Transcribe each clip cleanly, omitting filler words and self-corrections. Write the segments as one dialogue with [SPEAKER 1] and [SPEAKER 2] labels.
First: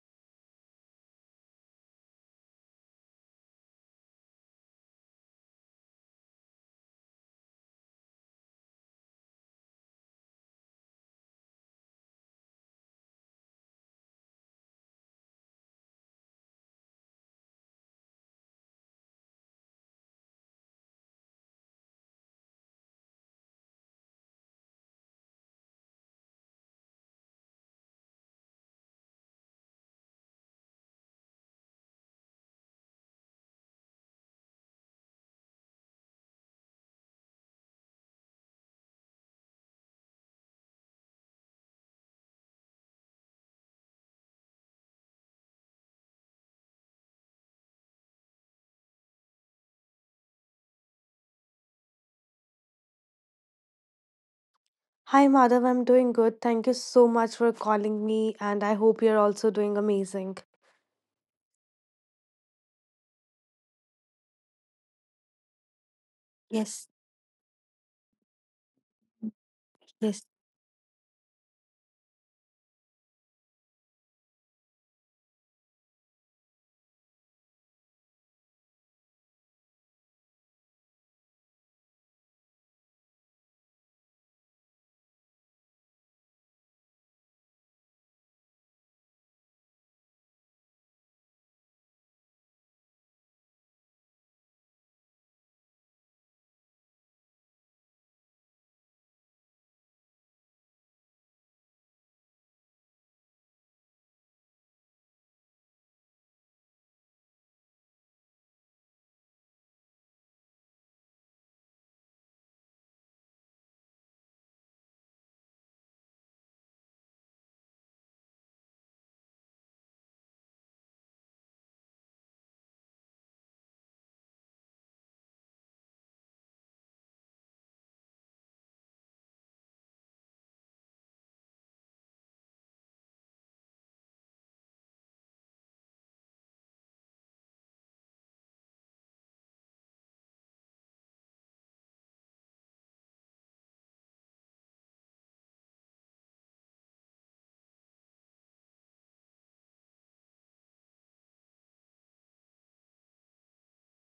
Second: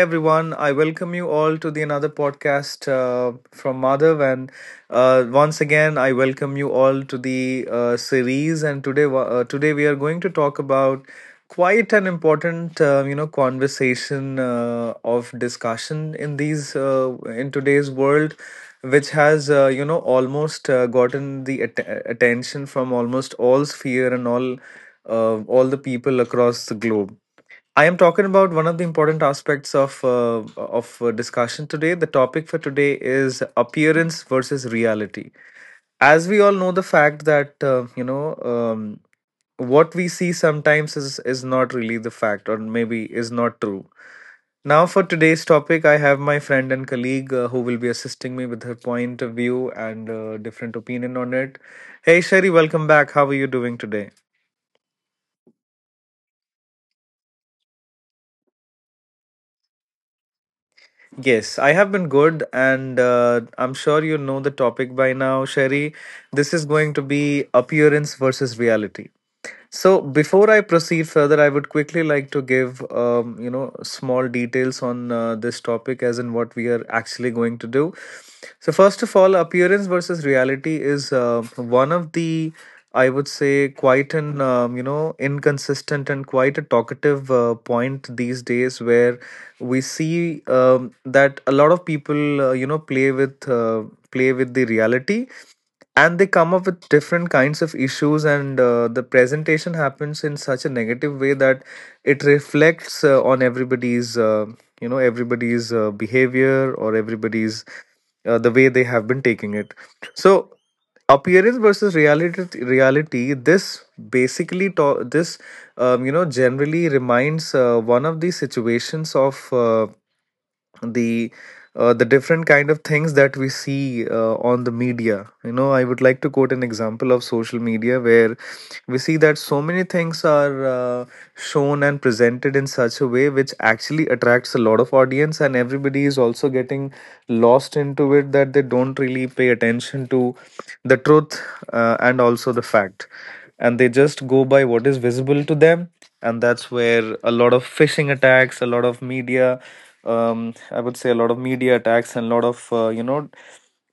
[SPEAKER 1] everyone. I welcome you all to the another podcast from Madhav, and once again I welcome you all to the series. And today, today we are going to talk about quite an important, conversation of discussion in these in today's world, which has almost gotten the attention from almost all sphere and all the people across the globe. I am talking about one of the important aspects of discussion today. The topic for today is appearance versus reality. As we all know, the fact that what we see sometimes is not really the fact, or maybe is not true. Now, for today's topic, I have my friend and colleague who will be assisting me with her point of view and different opinion on it. Hey, Sherry, welcome back. How are you doing today?
[SPEAKER 2] Hi Madhav, I'm doing good. Thank you so much for calling me, and I hope you're also doing amazing.
[SPEAKER 1] Yes, I have been good, and I'm sure you know the topic by now, Sherry. This is
[SPEAKER 2] Yes,
[SPEAKER 1] going to be appearance versus reality. So
[SPEAKER 2] yes,
[SPEAKER 1] before I proceed further, I would quickly like to give small details on this topic, as in what we are actually going to do. So first of all, appearance versus reality is one of the, I would say, quite an inconsistent and quite a talkative point these days, where we see that a lot of people play with the reality, and they come up with different kinds of issues, and the presentation happens in such a negative way that it reflects on everybody's everybody's behavior or everybody's the way they have been taking it. So appearance versus reality, this basically this generally reminds one of the situations of the the different kind of things that we see on the media. You know, I would like to quote an example of social media, where we see that so many things are shown and presented in such a way which actually attracts a lot of audience, and everybody is also getting lost into it, that they don't really pay attention to the truth, and also the fact, and they just go by what is visible to them. And that's where a lot of phishing attacks, a lot of media, I would say a lot of media attacks and a lot of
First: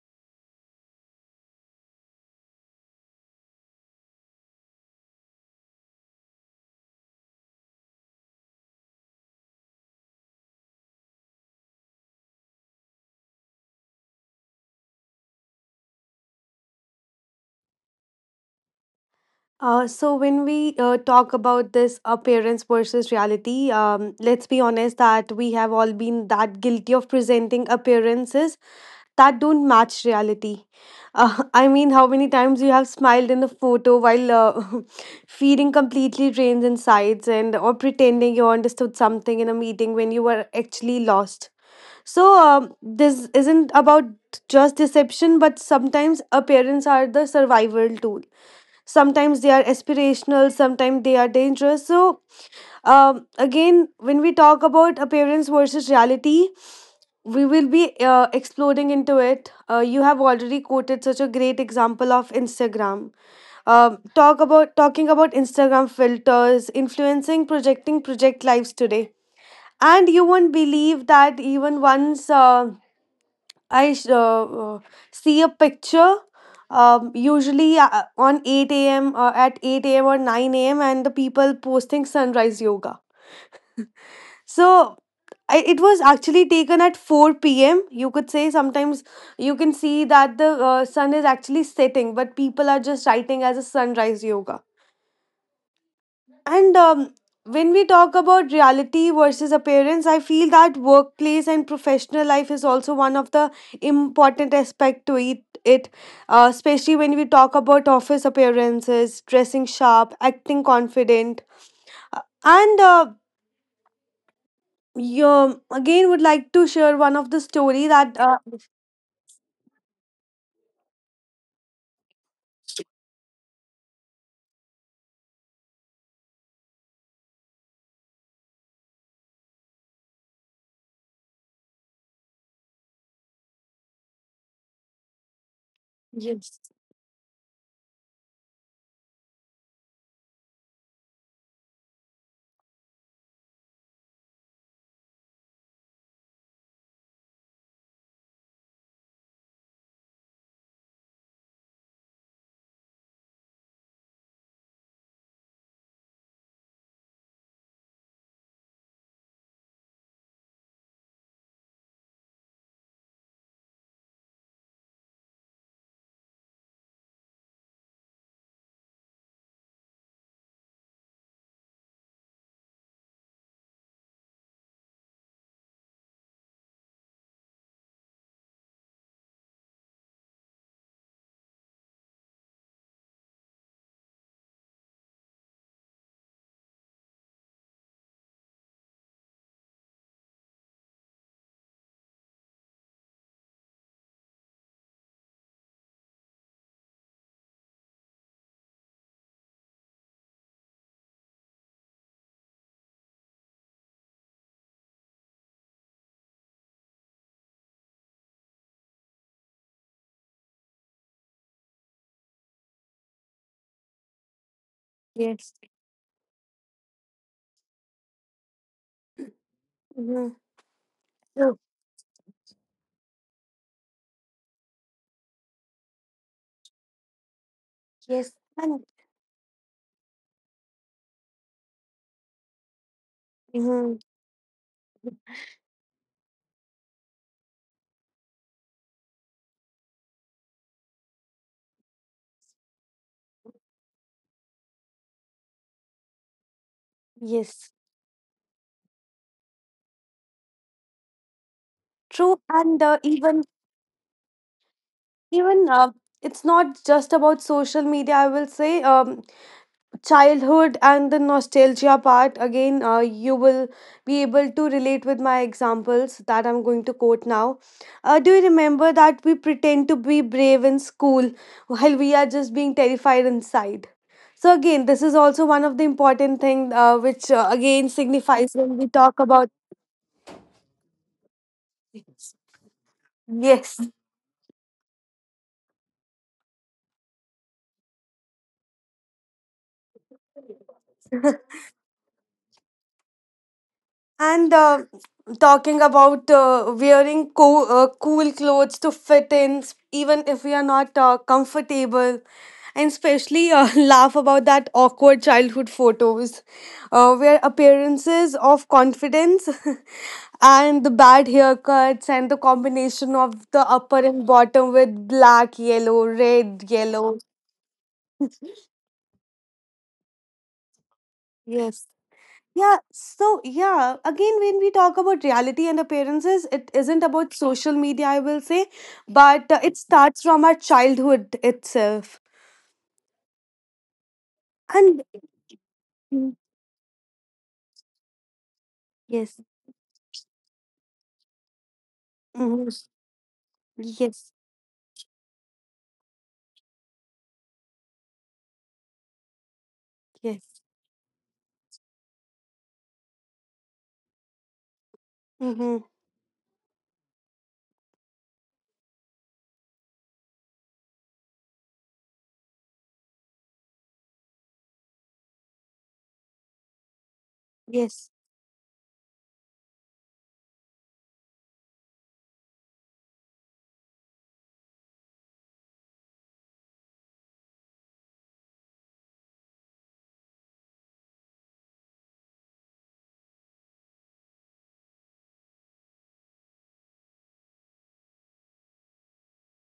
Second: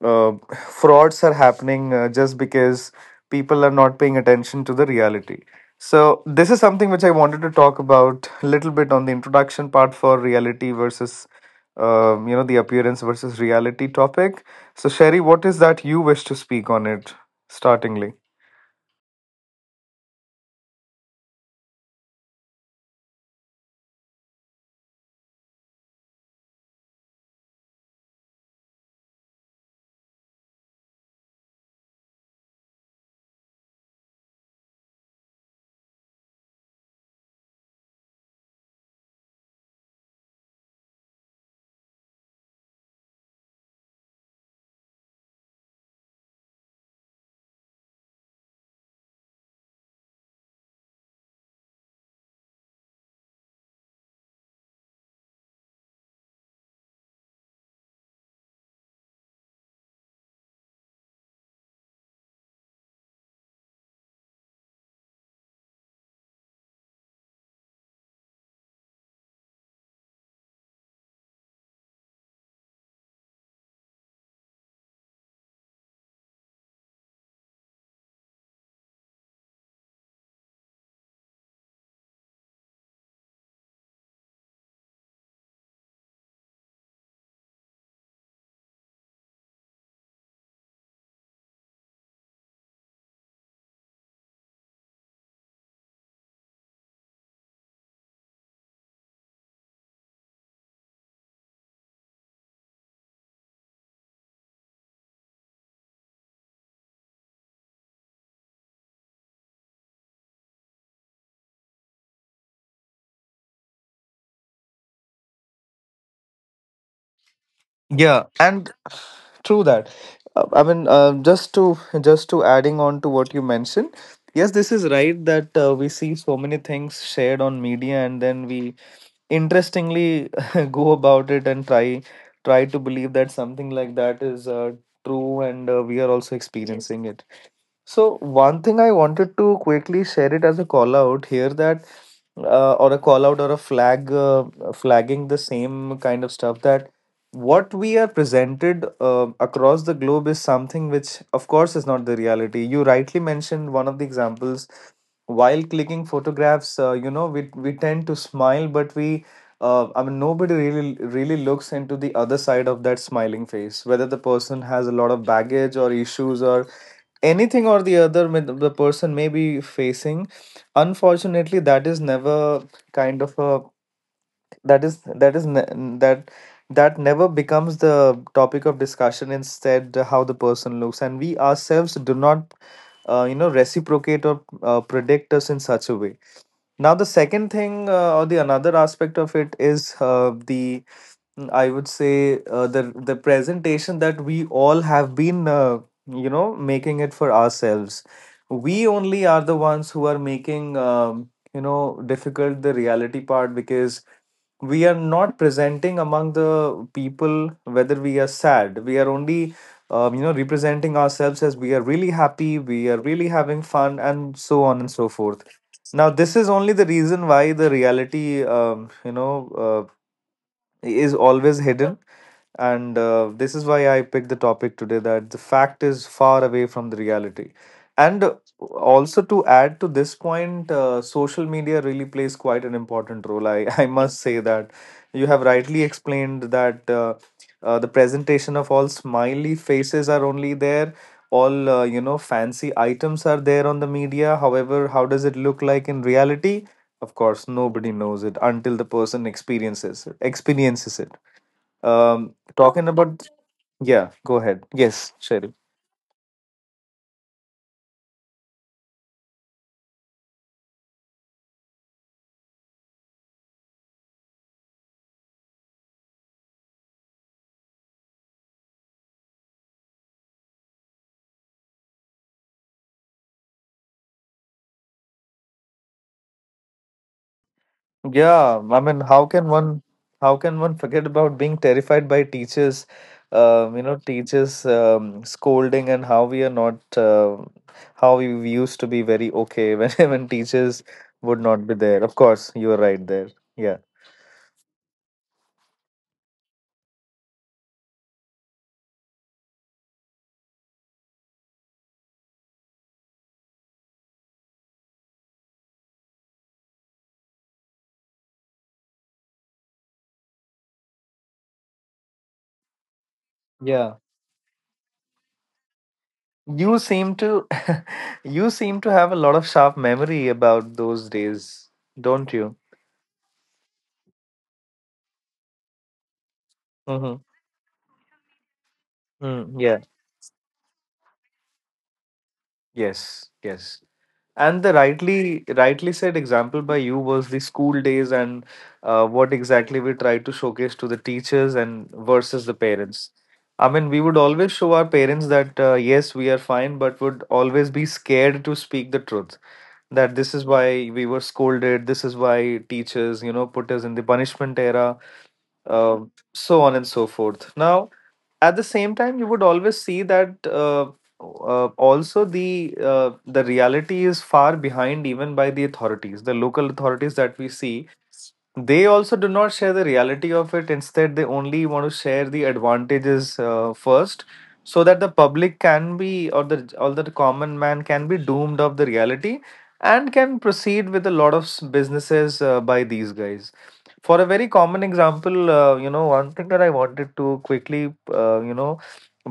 [SPEAKER 1] uh, frauds are happening just because people are not paying attention to the reality. So this is something which I wanted to talk about a little bit on the introduction part for reality versus, the appearance versus reality topic. So Sherry, what is that you wish to speak on it startingly?
[SPEAKER 2] So when we talk about this appearance versus reality, let's be honest that we have all been that guilty of presenting appearances that don't match reality. I mean, how many times you have smiled in a photo while feeling completely drained in sides and or pretending you understood something in a meeting when you were actually lost. So this isn't about just deception, but sometimes appearance are the survival tool. Sometimes they are aspirational, sometimes they are dangerous. So again, when we talk about appearance versus reality, we will be exploding into it. You have already quoted such a great example of Instagram, talking about Instagram filters, influencing, projecting project lives today. And you won't believe that even once I sh- uh, uh, see a picture, usually on 8 a.m. At 8 a.m. or 9 a.m. and the people posting sunrise yoga. So it was actually taken at 4 p.m. You could say sometimes you can see that the sun is actually setting, but people are just writing as a sunrise yoga. And when we talk about reality versus appearance, I feel that workplace and professional life is also one of the important aspect to it. Especially when we talk about office appearances, dressing sharp, acting confident, Uh, and uh, again would like to share one of the story that.
[SPEAKER 1] Yeah, and, true that. I mean, just to adding on to what you mentioned. Yes, this is right that we see so many things shared on media, and then we interestingly go about it and try to believe that something like that is, true, and we are also, yes,
[SPEAKER 2] Yes,
[SPEAKER 1] experiencing it. So one thing I wanted to quickly share it as a call out here, that or a call out or a flag, flagging the same kind of stuff, that what we are presented across the globe is something which of course is not the reality. You rightly mentioned one of the examples, while clicking photographs, we tend to smile, but we, I mean, nobody really looks into the other side of that smiling face, whether the person has a lot of baggage or issues or anything or the other the person may be facing. Unfortunately, that is never kind of a, that is, that that, that never becomes the topic of discussion. Instead, how the person looks, and we ourselves do not reciprocate or predict us in such a way. Now, the second thing, or the another aspect of it is the, mm, I would say, the presentation that we all have been making it for ourselves. We only are the ones who are making difficult the reality part, because we are not presenting among the people whether we are sad. We are only representing ourselves as we are really happy, we are really having fun, and so on and so forth.
[SPEAKER 2] yes.
[SPEAKER 1] Now, this is only the reason why the reality, uh,
[SPEAKER 2] Mhm.
[SPEAKER 1] is always
[SPEAKER 2] True.
[SPEAKER 1] hidden, and this is why I picked the topic today, that the fact is far away from the reality.
[SPEAKER 2] Yes.
[SPEAKER 1] And
[SPEAKER 2] And
[SPEAKER 1] also to add to this point, social media really plays quite an important role,
[SPEAKER 2] mhm.
[SPEAKER 1] I must say that you have rightly explained that the presentation of all smiley faces are only there, all fancy items are there on the media. However, how does it look like in reality? Of course,
[SPEAKER 2] Yes.
[SPEAKER 1] nobody knows it until the person experiences it.
[SPEAKER 2] True. And
[SPEAKER 1] Talking
[SPEAKER 2] uh,
[SPEAKER 1] about,
[SPEAKER 2] even,
[SPEAKER 1] yeah, go ahead. Yes, Sherry.
[SPEAKER 2] even, it's not just about social media, I will say. Childhood and the nostalgia part, again, you will be able to relate with my examples that I'm going to quote now. Do you remember that we pretend to be brave in school while we are just being terrified inside? So again, this is also one of the important thing which again signifies
[SPEAKER 1] Yeah,
[SPEAKER 2] when
[SPEAKER 1] I
[SPEAKER 2] we
[SPEAKER 1] mean,
[SPEAKER 2] talk
[SPEAKER 1] how
[SPEAKER 2] about.
[SPEAKER 1] can one, how can one forget about being terrified by teachers?
[SPEAKER 2] Yes.
[SPEAKER 1] You know, teachers scolding, and how we are not, how we used to be very okay when when teachers would not be there. Of course, you are right there. Yeah.
[SPEAKER 2] And talking about wearing cool clothes to fit in, even if we are not comfortable, and especially laugh about that awkward childhood photos where appearances of confidence and the bad haircuts and the combination of the
[SPEAKER 1] Yeah.
[SPEAKER 2] upper and bottom with black, yellow, red,
[SPEAKER 1] You seem
[SPEAKER 2] yellow.
[SPEAKER 1] to you seem to have a lot of sharp memory about those days,
[SPEAKER 2] Yes.
[SPEAKER 1] don't you?
[SPEAKER 2] Yeah, so yeah, again, when we talk about reality and appearances, it isn't
[SPEAKER 1] Mm-hmm.
[SPEAKER 2] about social media, I will say, but
[SPEAKER 1] Mm,
[SPEAKER 2] it
[SPEAKER 1] yeah.
[SPEAKER 2] starts from our childhood itself.
[SPEAKER 1] Yes, yes. And the
[SPEAKER 2] And
[SPEAKER 1] rightly said
[SPEAKER 2] mm,
[SPEAKER 1] example by you was the school days, and what
[SPEAKER 2] yes,
[SPEAKER 1] exactly we tried to showcase to the teachers and versus the
[SPEAKER 2] mhm,
[SPEAKER 1] parents. I mean, we would
[SPEAKER 2] yes,
[SPEAKER 1] always show our parents that, yes, we are fine, but would always be scared to speak the truth, that this is
[SPEAKER 2] yes,
[SPEAKER 1] why we were scolded, this is why teachers, you know, put us in the punishment era,
[SPEAKER 2] hmm,
[SPEAKER 1] uh, so on and so forth. Now, at the same time, you would always see that also the, the reality is far behind even by the authorities, the local authorities that we
[SPEAKER 2] yes,
[SPEAKER 1] see, they also do not share the reality of it. Instead, they only want to share the advantages first, so that the public can be, or the, or the common man can be doomed of the reality, and can proceed with a lot of businesses by these guys. For a very common example, one thing that I wanted to quickly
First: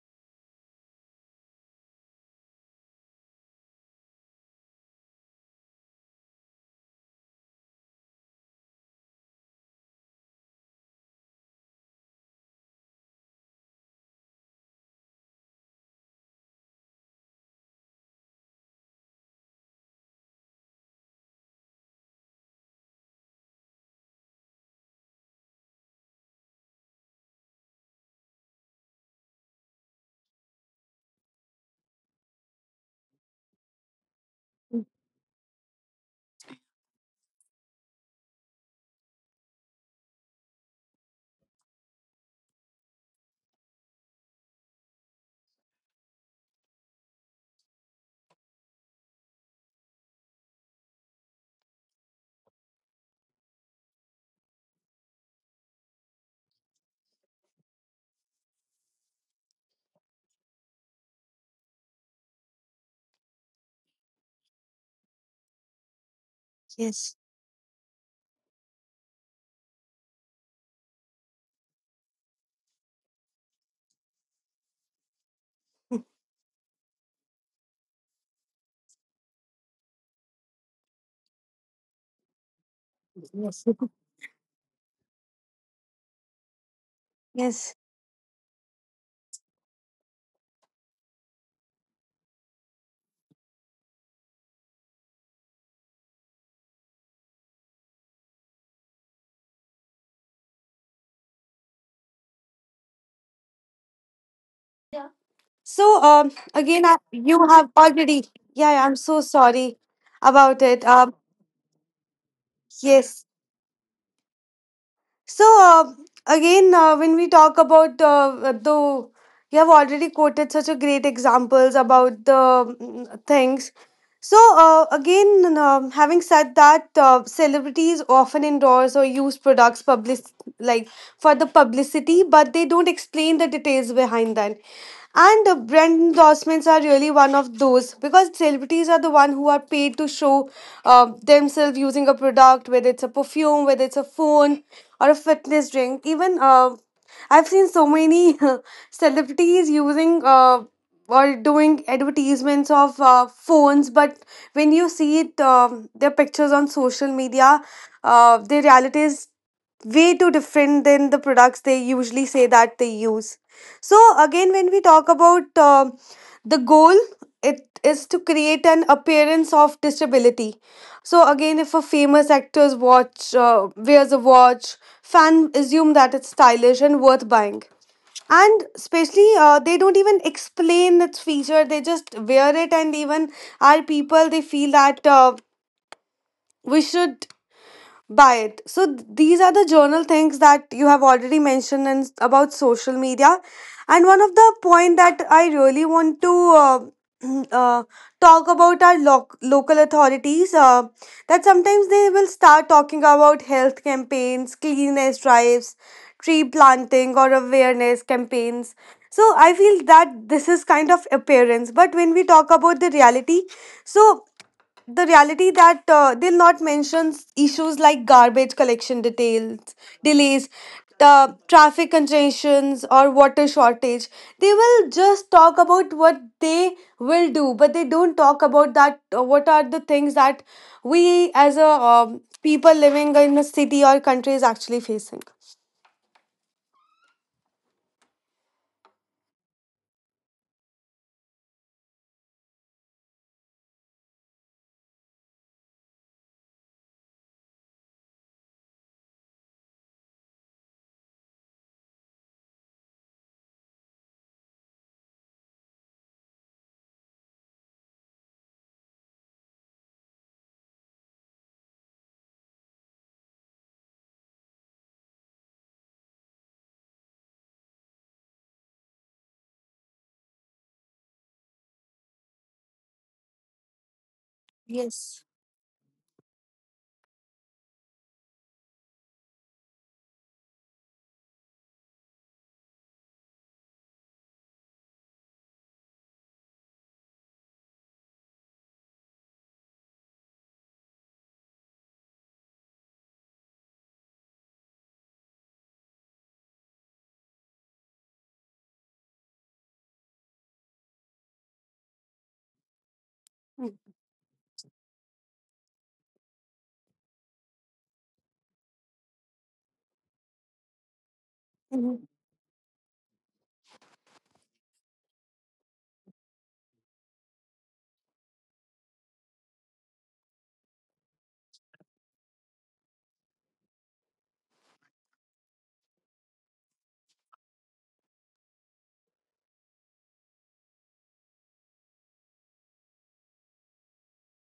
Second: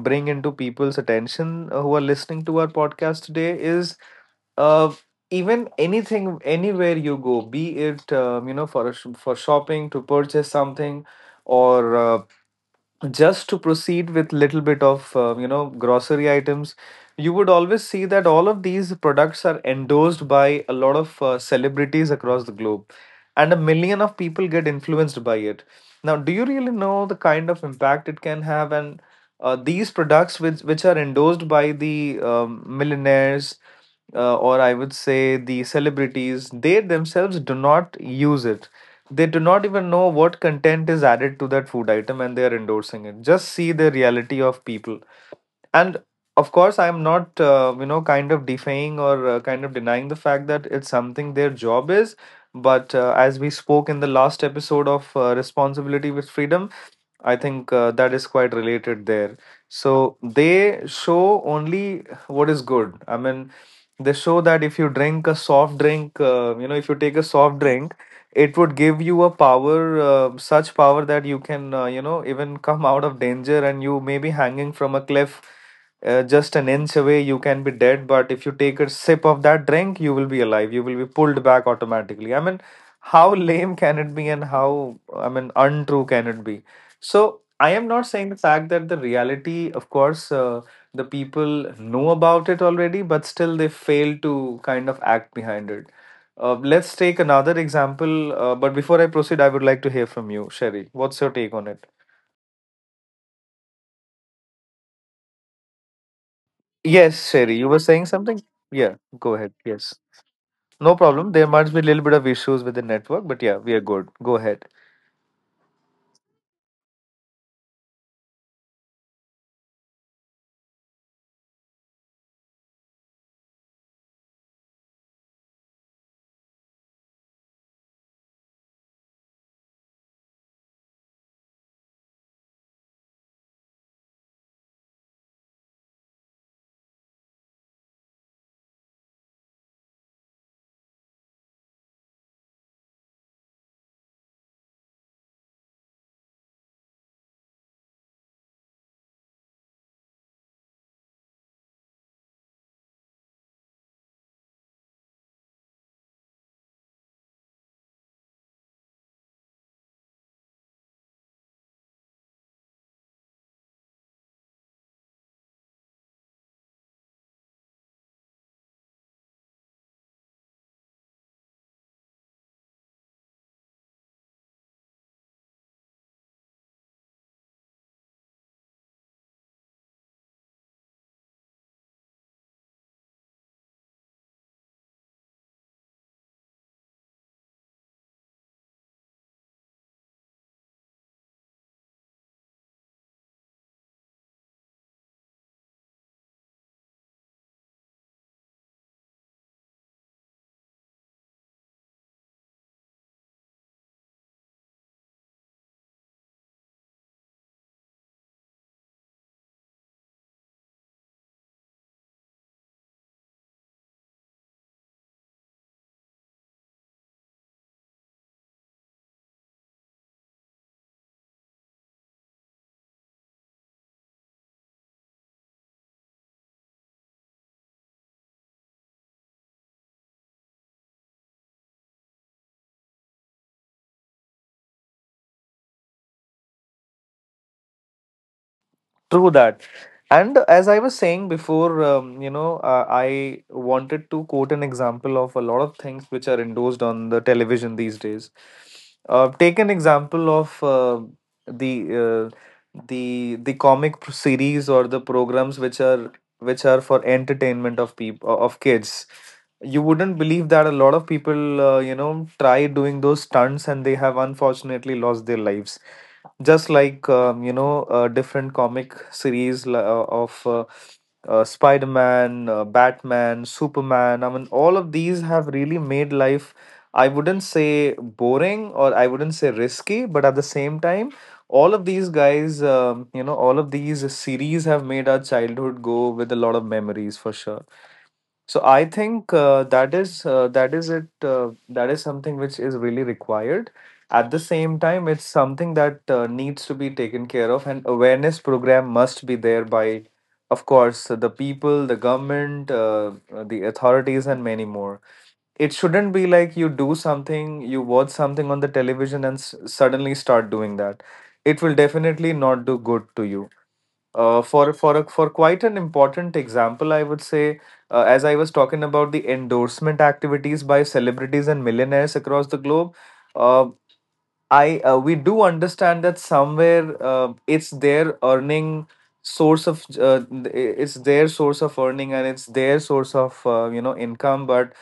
[SPEAKER 1] bring into people's attention, who are listening to our podcast today, is uh even anything, anywhere you go, be it for a for shopping, to purchase something, or just to proceed with little bit of grocery items, you would always see that all of these products are endorsed by a lot of celebrities across the globe, and a million of people get influenced by it. Now, do you really know the kind of impact it can have? And these products, which are endorsed by the millionaires, or I would say the celebrities, they themselves do not use it. They do not even know what content is added to that food item, and they are endorsing it. Just see the reality of people. And of course, I'm not, kind of defying or kind of denying the fact that it's something their job is. But as we spoke in the last episode of Responsibility with Freedom, I think that is quite related there. So they show only what is good. I mean, they show that if you drink a soft drink, if you take a
[SPEAKER 2] yes,
[SPEAKER 1] soft drink, it would give you a power, such power that you can even come out of danger, and you may be hanging from a cliff, just an inch away you can be dead, but if you take a sip of that drink, you will be alive, you will be pulled back automatically. I mean, how lame
[SPEAKER 2] yes,
[SPEAKER 1] can it be, and how, I mean, untrue can it be? So I am not saying the fact that the reality, of course, the people know about it already, but still they fail to kind of act behind it. Let's take another example. But before I proceed, I would like to hear from you, Sherry. What's your take on it?
[SPEAKER 2] yes.
[SPEAKER 1] Yes, Sherry, you were
[SPEAKER 2] You
[SPEAKER 1] saying
[SPEAKER 2] have
[SPEAKER 1] something?
[SPEAKER 2] already,
[SPEAKER 1] Yeah,
[SPEAKER 2] yeah, yeah, I'm
[SPEAKER 1] go ahead.
[SPEAKER 2] so
[SPEAKER 1] Yes.
[SPEAKER 2] sorry
[SPEAKER 1] No
[SPEAKER 2] about it.
[SPEAKER 1] problem. There might be a little bit of issues with the network, but yeah,
[SPEAKER 2] Yes,
[SPEAKER 1] we are good. Go ahead.
[SPEAKER 2] So uh, when we talk about you have already quoted such a great examples about the things. Having said that, celebrities often endorse or use products published like for the publicity, but they don't explain the details behind that. And the brand endorsements are really one of those because celebrities are the one who are paid to show themselves using a product, whether it's a perfume, whether it's a phone or a fitness drink. Even I've seen so many celebrities using or doing advertisements of phones, but when you see it, their pictures on social media, the reality is way too different than the products they usually say that they use. So, again, when we talk about the goal, it is to create an appearance of disability. So, again, if a famous actor's watch wears a watch, fan assume that it's stylish and worth buying. And especially, they don't even explain its feature. They just wear it, and even our people they feel that we should buy it. So these are the journal things that you have already mentioned and about social media. And one of the point that I really want to uh, talk about are local authorities. That sometimes they will start talking about health campaigns, cleanliness drives, tree planting, or awareness campaigns. So I feel that this is kind of appearance, but when we talk about the reality, so the reality that they'll not mention issues like garbage collection details, delays, traffic congestions, or water shortage. They will just talk about what they will do, but they don't talk about that. What are the things that we as a people living in a city or country is actually facing?
[SPEAKER 1] True that. And as I was saying before, I wanted to quote an example of a lot of things which are endorsed on the television these days. Take an example of the the series or the programs which are for entertainment of people of kids. You wouldn't believe that a lot of people try doing those stunts and they have unfortunately lost their lives, just like different comic series of spider-man, batman, superman. I mean all of these
[SPEAKER 2] Yes.
[SPEAKER 1] have really made life, I wouldn't say boring or I wouldn't say risky, but at the same time, all of these guys, all of these series have made our childhood go with a lot of memories for sure. So I think that is it. That is something which is really required. At the same time, it's something that needs to be taken care of, and awareness program must be there by, of course, the people, the government, the authorities, and many more. It shouldn't be like you do something, you watch something on the television, and suddenly start doing that. It will definitely
[SPEAKER 2] Mhm.
[SPEAKER 1] not do good to you. For quite an important example, I would say, as I was talking about the endorsement activities by celebrities and millionaires across the globe, uh, I we do understand that somewhere it's their source of earning and it's their source of income, but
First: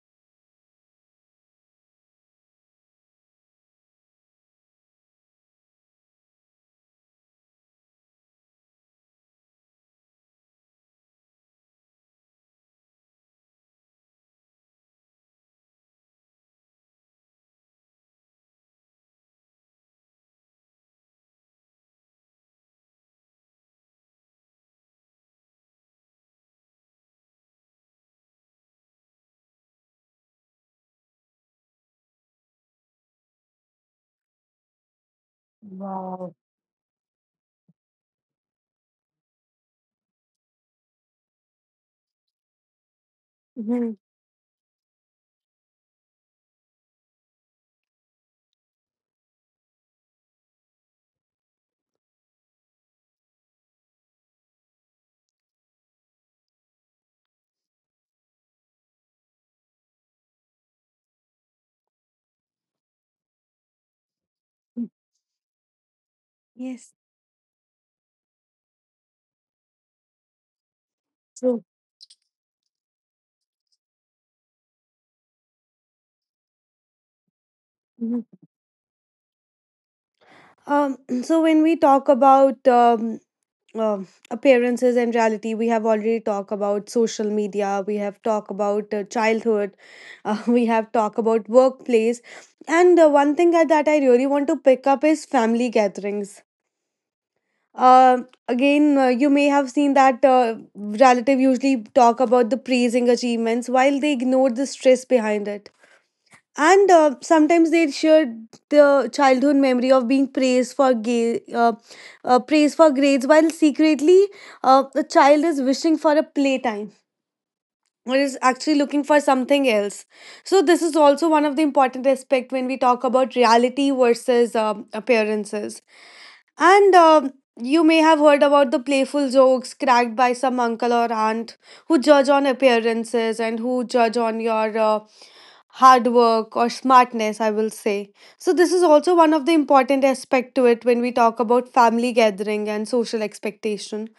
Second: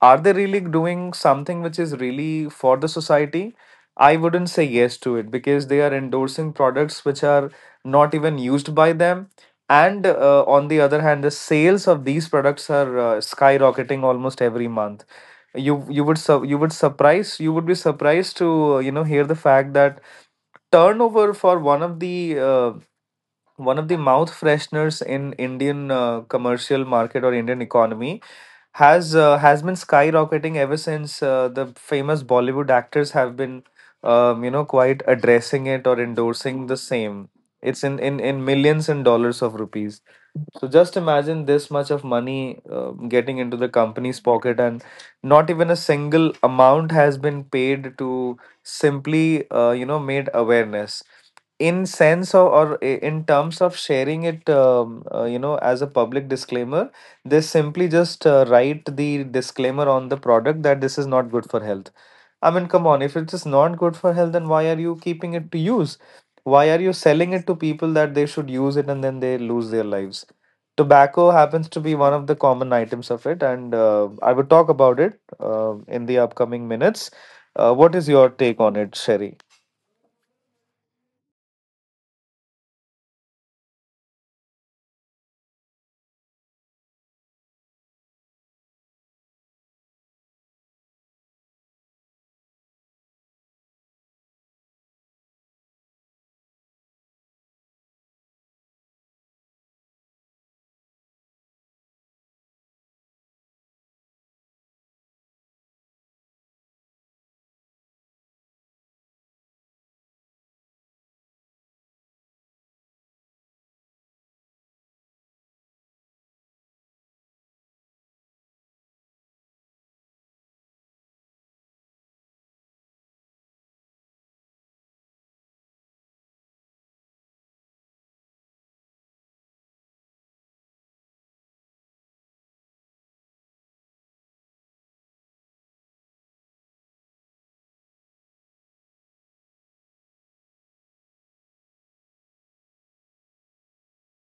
[SPEAKER 1] are they really doing something which is really for the society? I wouldn't say yes to it, because they are endorsing products which are not even used by them. And on the other hand, the sales of these products are skyrocketing almost every month. You you would surprise, you would be surprised to hear the fact that turnover for one of the mouth fresheners in Indian commercial market or Indian economy has been skyrocketing ever since the famous Bollywood actors have been quite addressing it or
[SPEAKER 2] Wow.
[SPEAKER 1] endorsing the same. It's in millions and dollars of rupees. So just imagine this much of money getting into the
[SPEAKER 2] Mhm.
[SPEAKER 1] company's pocket, and not even a single amount has been paid to simply made awareness in sense or in terms of sharing it as a public disclaimer. They simply just write the disclaimer on the product that this is not good for health. I mean, come on, if it is not good for health, then why are you keeping it to use? Why are you
[SPEAKER 2] Yes.
[SPEAKER 1] selling it to people that they should use it and then they lose their lives? Tobacco happens to
[SPEAKER 2] True.
[SPEAKER 1] be one of the common items of it, and I will talk about it in the upcoming minutes. What is your
[SPEAKER 2] Mhm.
[SPEAKER 1] take on it, Sherry?
[SPEAKER 2] Um, so when we talk about appearances and reality, we have already talked about social media, we have talked about childhood, we have talked about workplace, and one thing that I really want to pick up is family gatherings. Uh, again You may have seen that relative usually talk about the praising achievements while they ignore the stress behind it, and sometimes they shared the childhood memory of being praised for grades while secretly the child is wishing for a playtime or is actually looking for something else. So this is also one of the important aspect when we talk about reality versus appearances. And You may have heard about the playful jokes cracked by some uncle or aunt who judge on appearances and who judge on your hard work or smartness, I will say. So, this is also one of the important aspect to it when we talk about family gathering and social expectation.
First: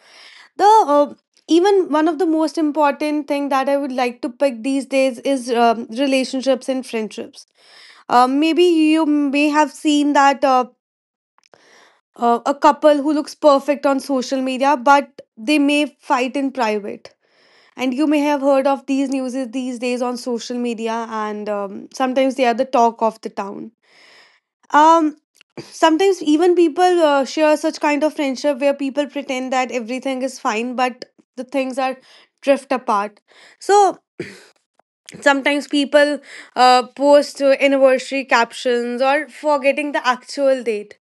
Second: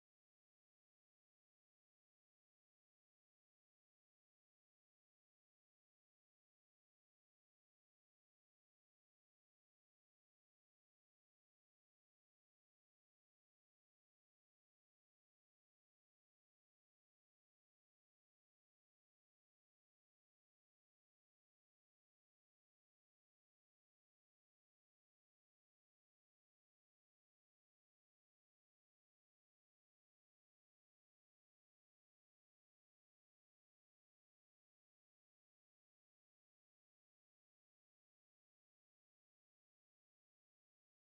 [SPEAKER 2] The Even one of the most important thing that I would like to pick these days is relationships and friendships. Maybe you may have seen that a couple who looks perfect on social media, but they may fight in private. And you may have heard of these news these days on social media, and sometimes they are the talk of the town. Um, Sometimes even people share such kind of friendship where people pretend that everything is fine, but the things are drift apart. So sometimes people post anniversary captions or forgetting the actual date,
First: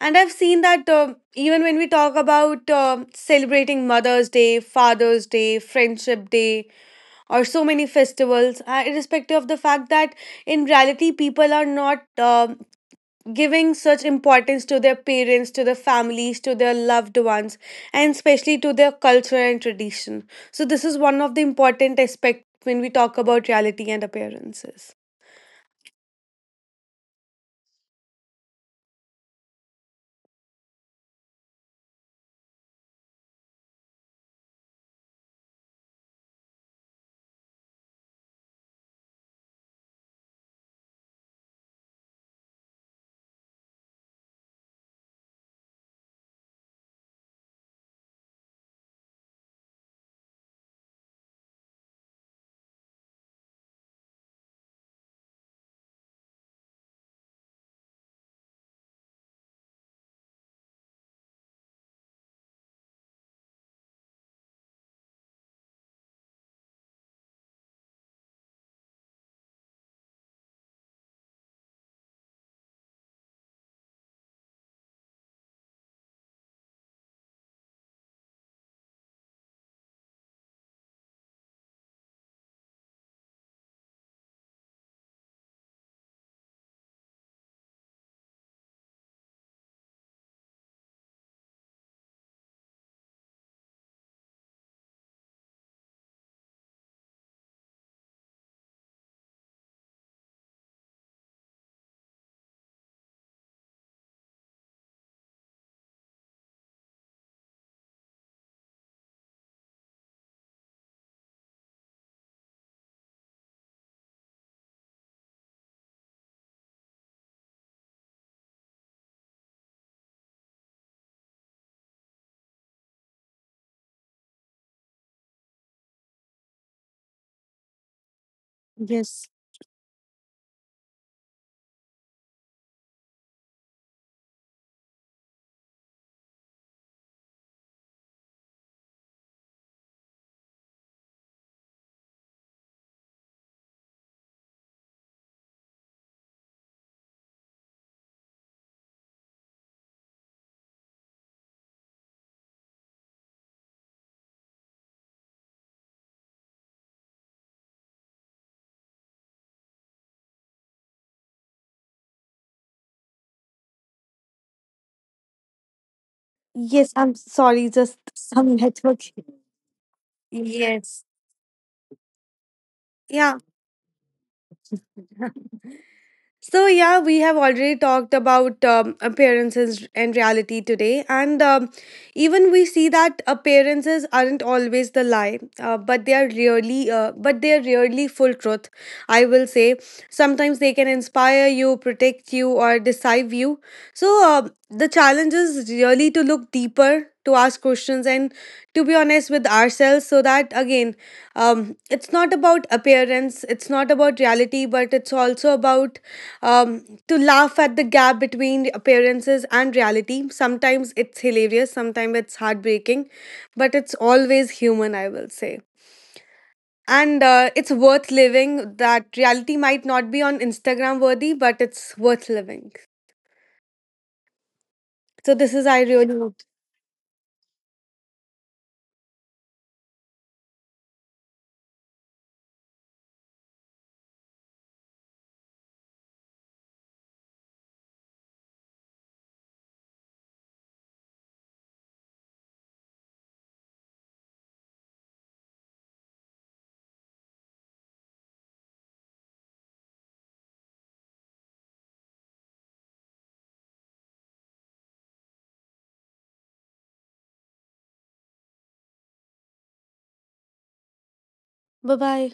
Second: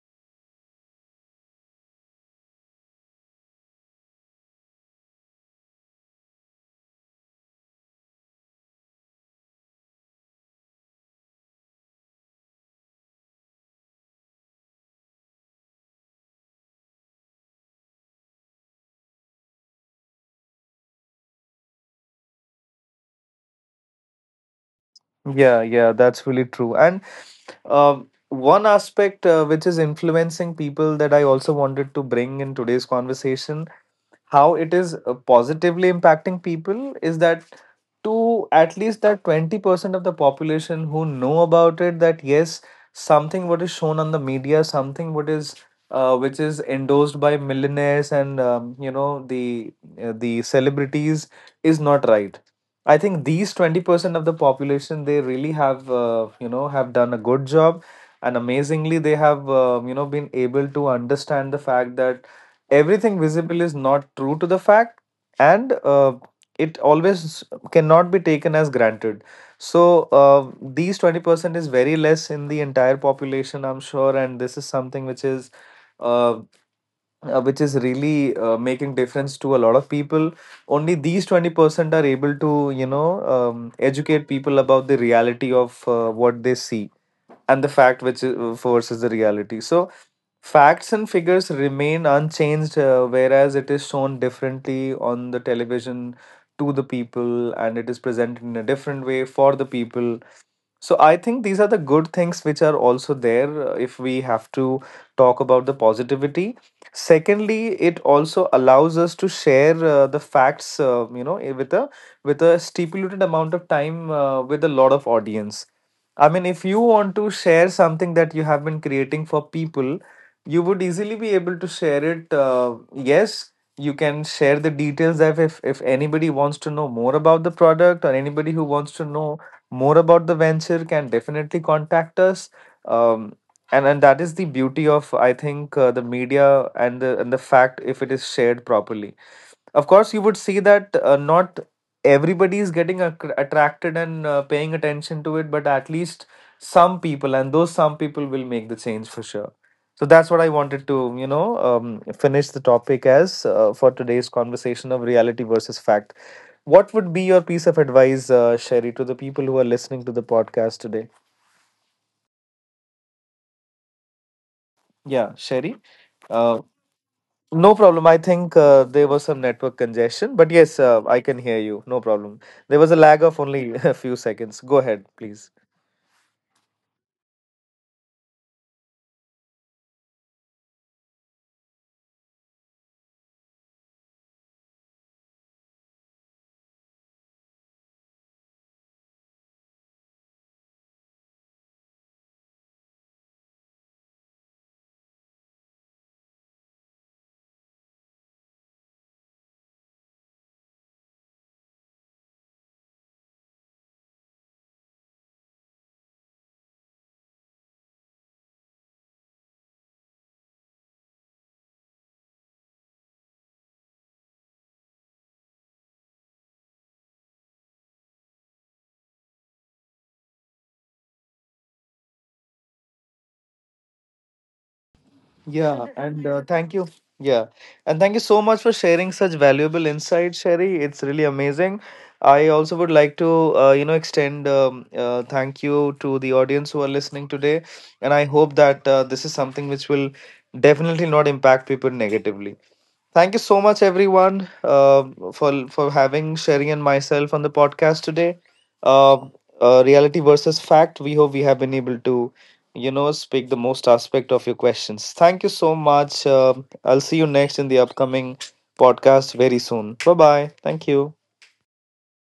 [SPEAKER 2] and I've seen that even when we talk about celebrating Mother's Day, Father's Day, Friendship Day, or so many festivals, irrespective of the fact that in reality people are not giving such importance to their parents, to their families, to their loved ones, and especially to their culture and tradition. So, this is one of the important aspects when we talk about reality and appearances.
[SPEAKER 1] Yeah, yeah, that's really true. And one aspect which is influencing people, that I also wanted to bring in today's conversation, how it is positively impacting people, is that to at least that 20% of the population who know about it, that yes, something what is shown on the media, something what is which is endorsed by millionaires and the celebrities is not right. I think these 20% of the population, they really have have done a good job, and amazingly they have been able to understand the fact that everything visible is not true to the fact, and it always cannot be taken as granted. So these 20% is very less in the entire population, I'm sure, and this is something uh, which is really making difference to a lot of people. Only these 20% are able to, you know, educate people about the reality of what they see and the fact which forces the reality. So, facts and figures remain unchanged, whereas it is shown differently on the television to the people, and it is presented in a different way for the people. So I think these are the good things which are also there, if we have to talk about the positivity. Secondly, it also allows us to share the facts, with a stipulated amount of time, with a lot of audience. I mean, if you want to share something that you have been creating for people, you would easily be able to share it. Yes, you can share the details that if anybody wants to know more about the product, or anybody who wants to know more about the venture, can definitely contact us. Um, and and that is the beauty of, I think, the media and the fact, if it is shared properly. Of course, you would see that not everybody is getting attracted and paying attention to it, but at least some people, and those some people will make the change for sure. So that's what I wanted to, you know, finish the topic as for today's conversation of reality versus fact. What would be your piece of advice, Sherry, to the people who are listening to the podcast today? Yeah, Sherry. Uh,
[SPEAKER 2] Yes, I'm sorry,
[SPEAKER 1] no
[SPEAKER 2] just
[SPEAKER 1] problem. I
[SPEAKER 2] some
[SPEAKER 1] think
[SPEAKER 2] network.
[SPEAKER 1] there was some network congestion, but yes,
[SPEAKER 2] Yes.
[SPEAKER 1] I can hear you. No problem. There was a lag
[SPEAKER 2] Yeah.
[SPEAKER 1] of only a few seconds. Go ahead, please.
[SPEAKER 2] So, yeah, we have already talked about appearances and reality today. And even we see that appearances aren't always the lie, but they are really full truth, I will say. Sometimes they can inspire you, protect you, or deceive you. So, the challenge is really to look deeper, to ask questions, and to be honest with ourselves. So that again, it's not about appearance, it's not about reality, but it's also about, to laugh at the gap between appearances and reality. Sometimes it's hilarious, sometimes it's heartbreaking, but it's always human, I will say. And it's worth living. That reality might not be on Instagram worthy, but it's worth living. So this is I
[SPEAKER 1] Yeah,
[SPEAKER 2] really
[SPEAKER 1] and
[SPEAKER 2] want.
[SPEAKER 1] thank you. Yeah, and thank you so much for sharing such valuable insights, Sherry. It's really amazing. I also would like to, you know, extend thank you to the audience who are listening today, and I hope that this is something which will definitely not impact people negatively. Thank you so much, everyone, uh, for for having Sherry and myself on the podcast today. Uh, Reality versus fact. We hope we have been able to, you know, speak the most aspect of your questions. Thank you so much. I'll see you next in the upcoming podcast very soon. Bye bye. Thank you.
[SPEAKER 2] Bye bye.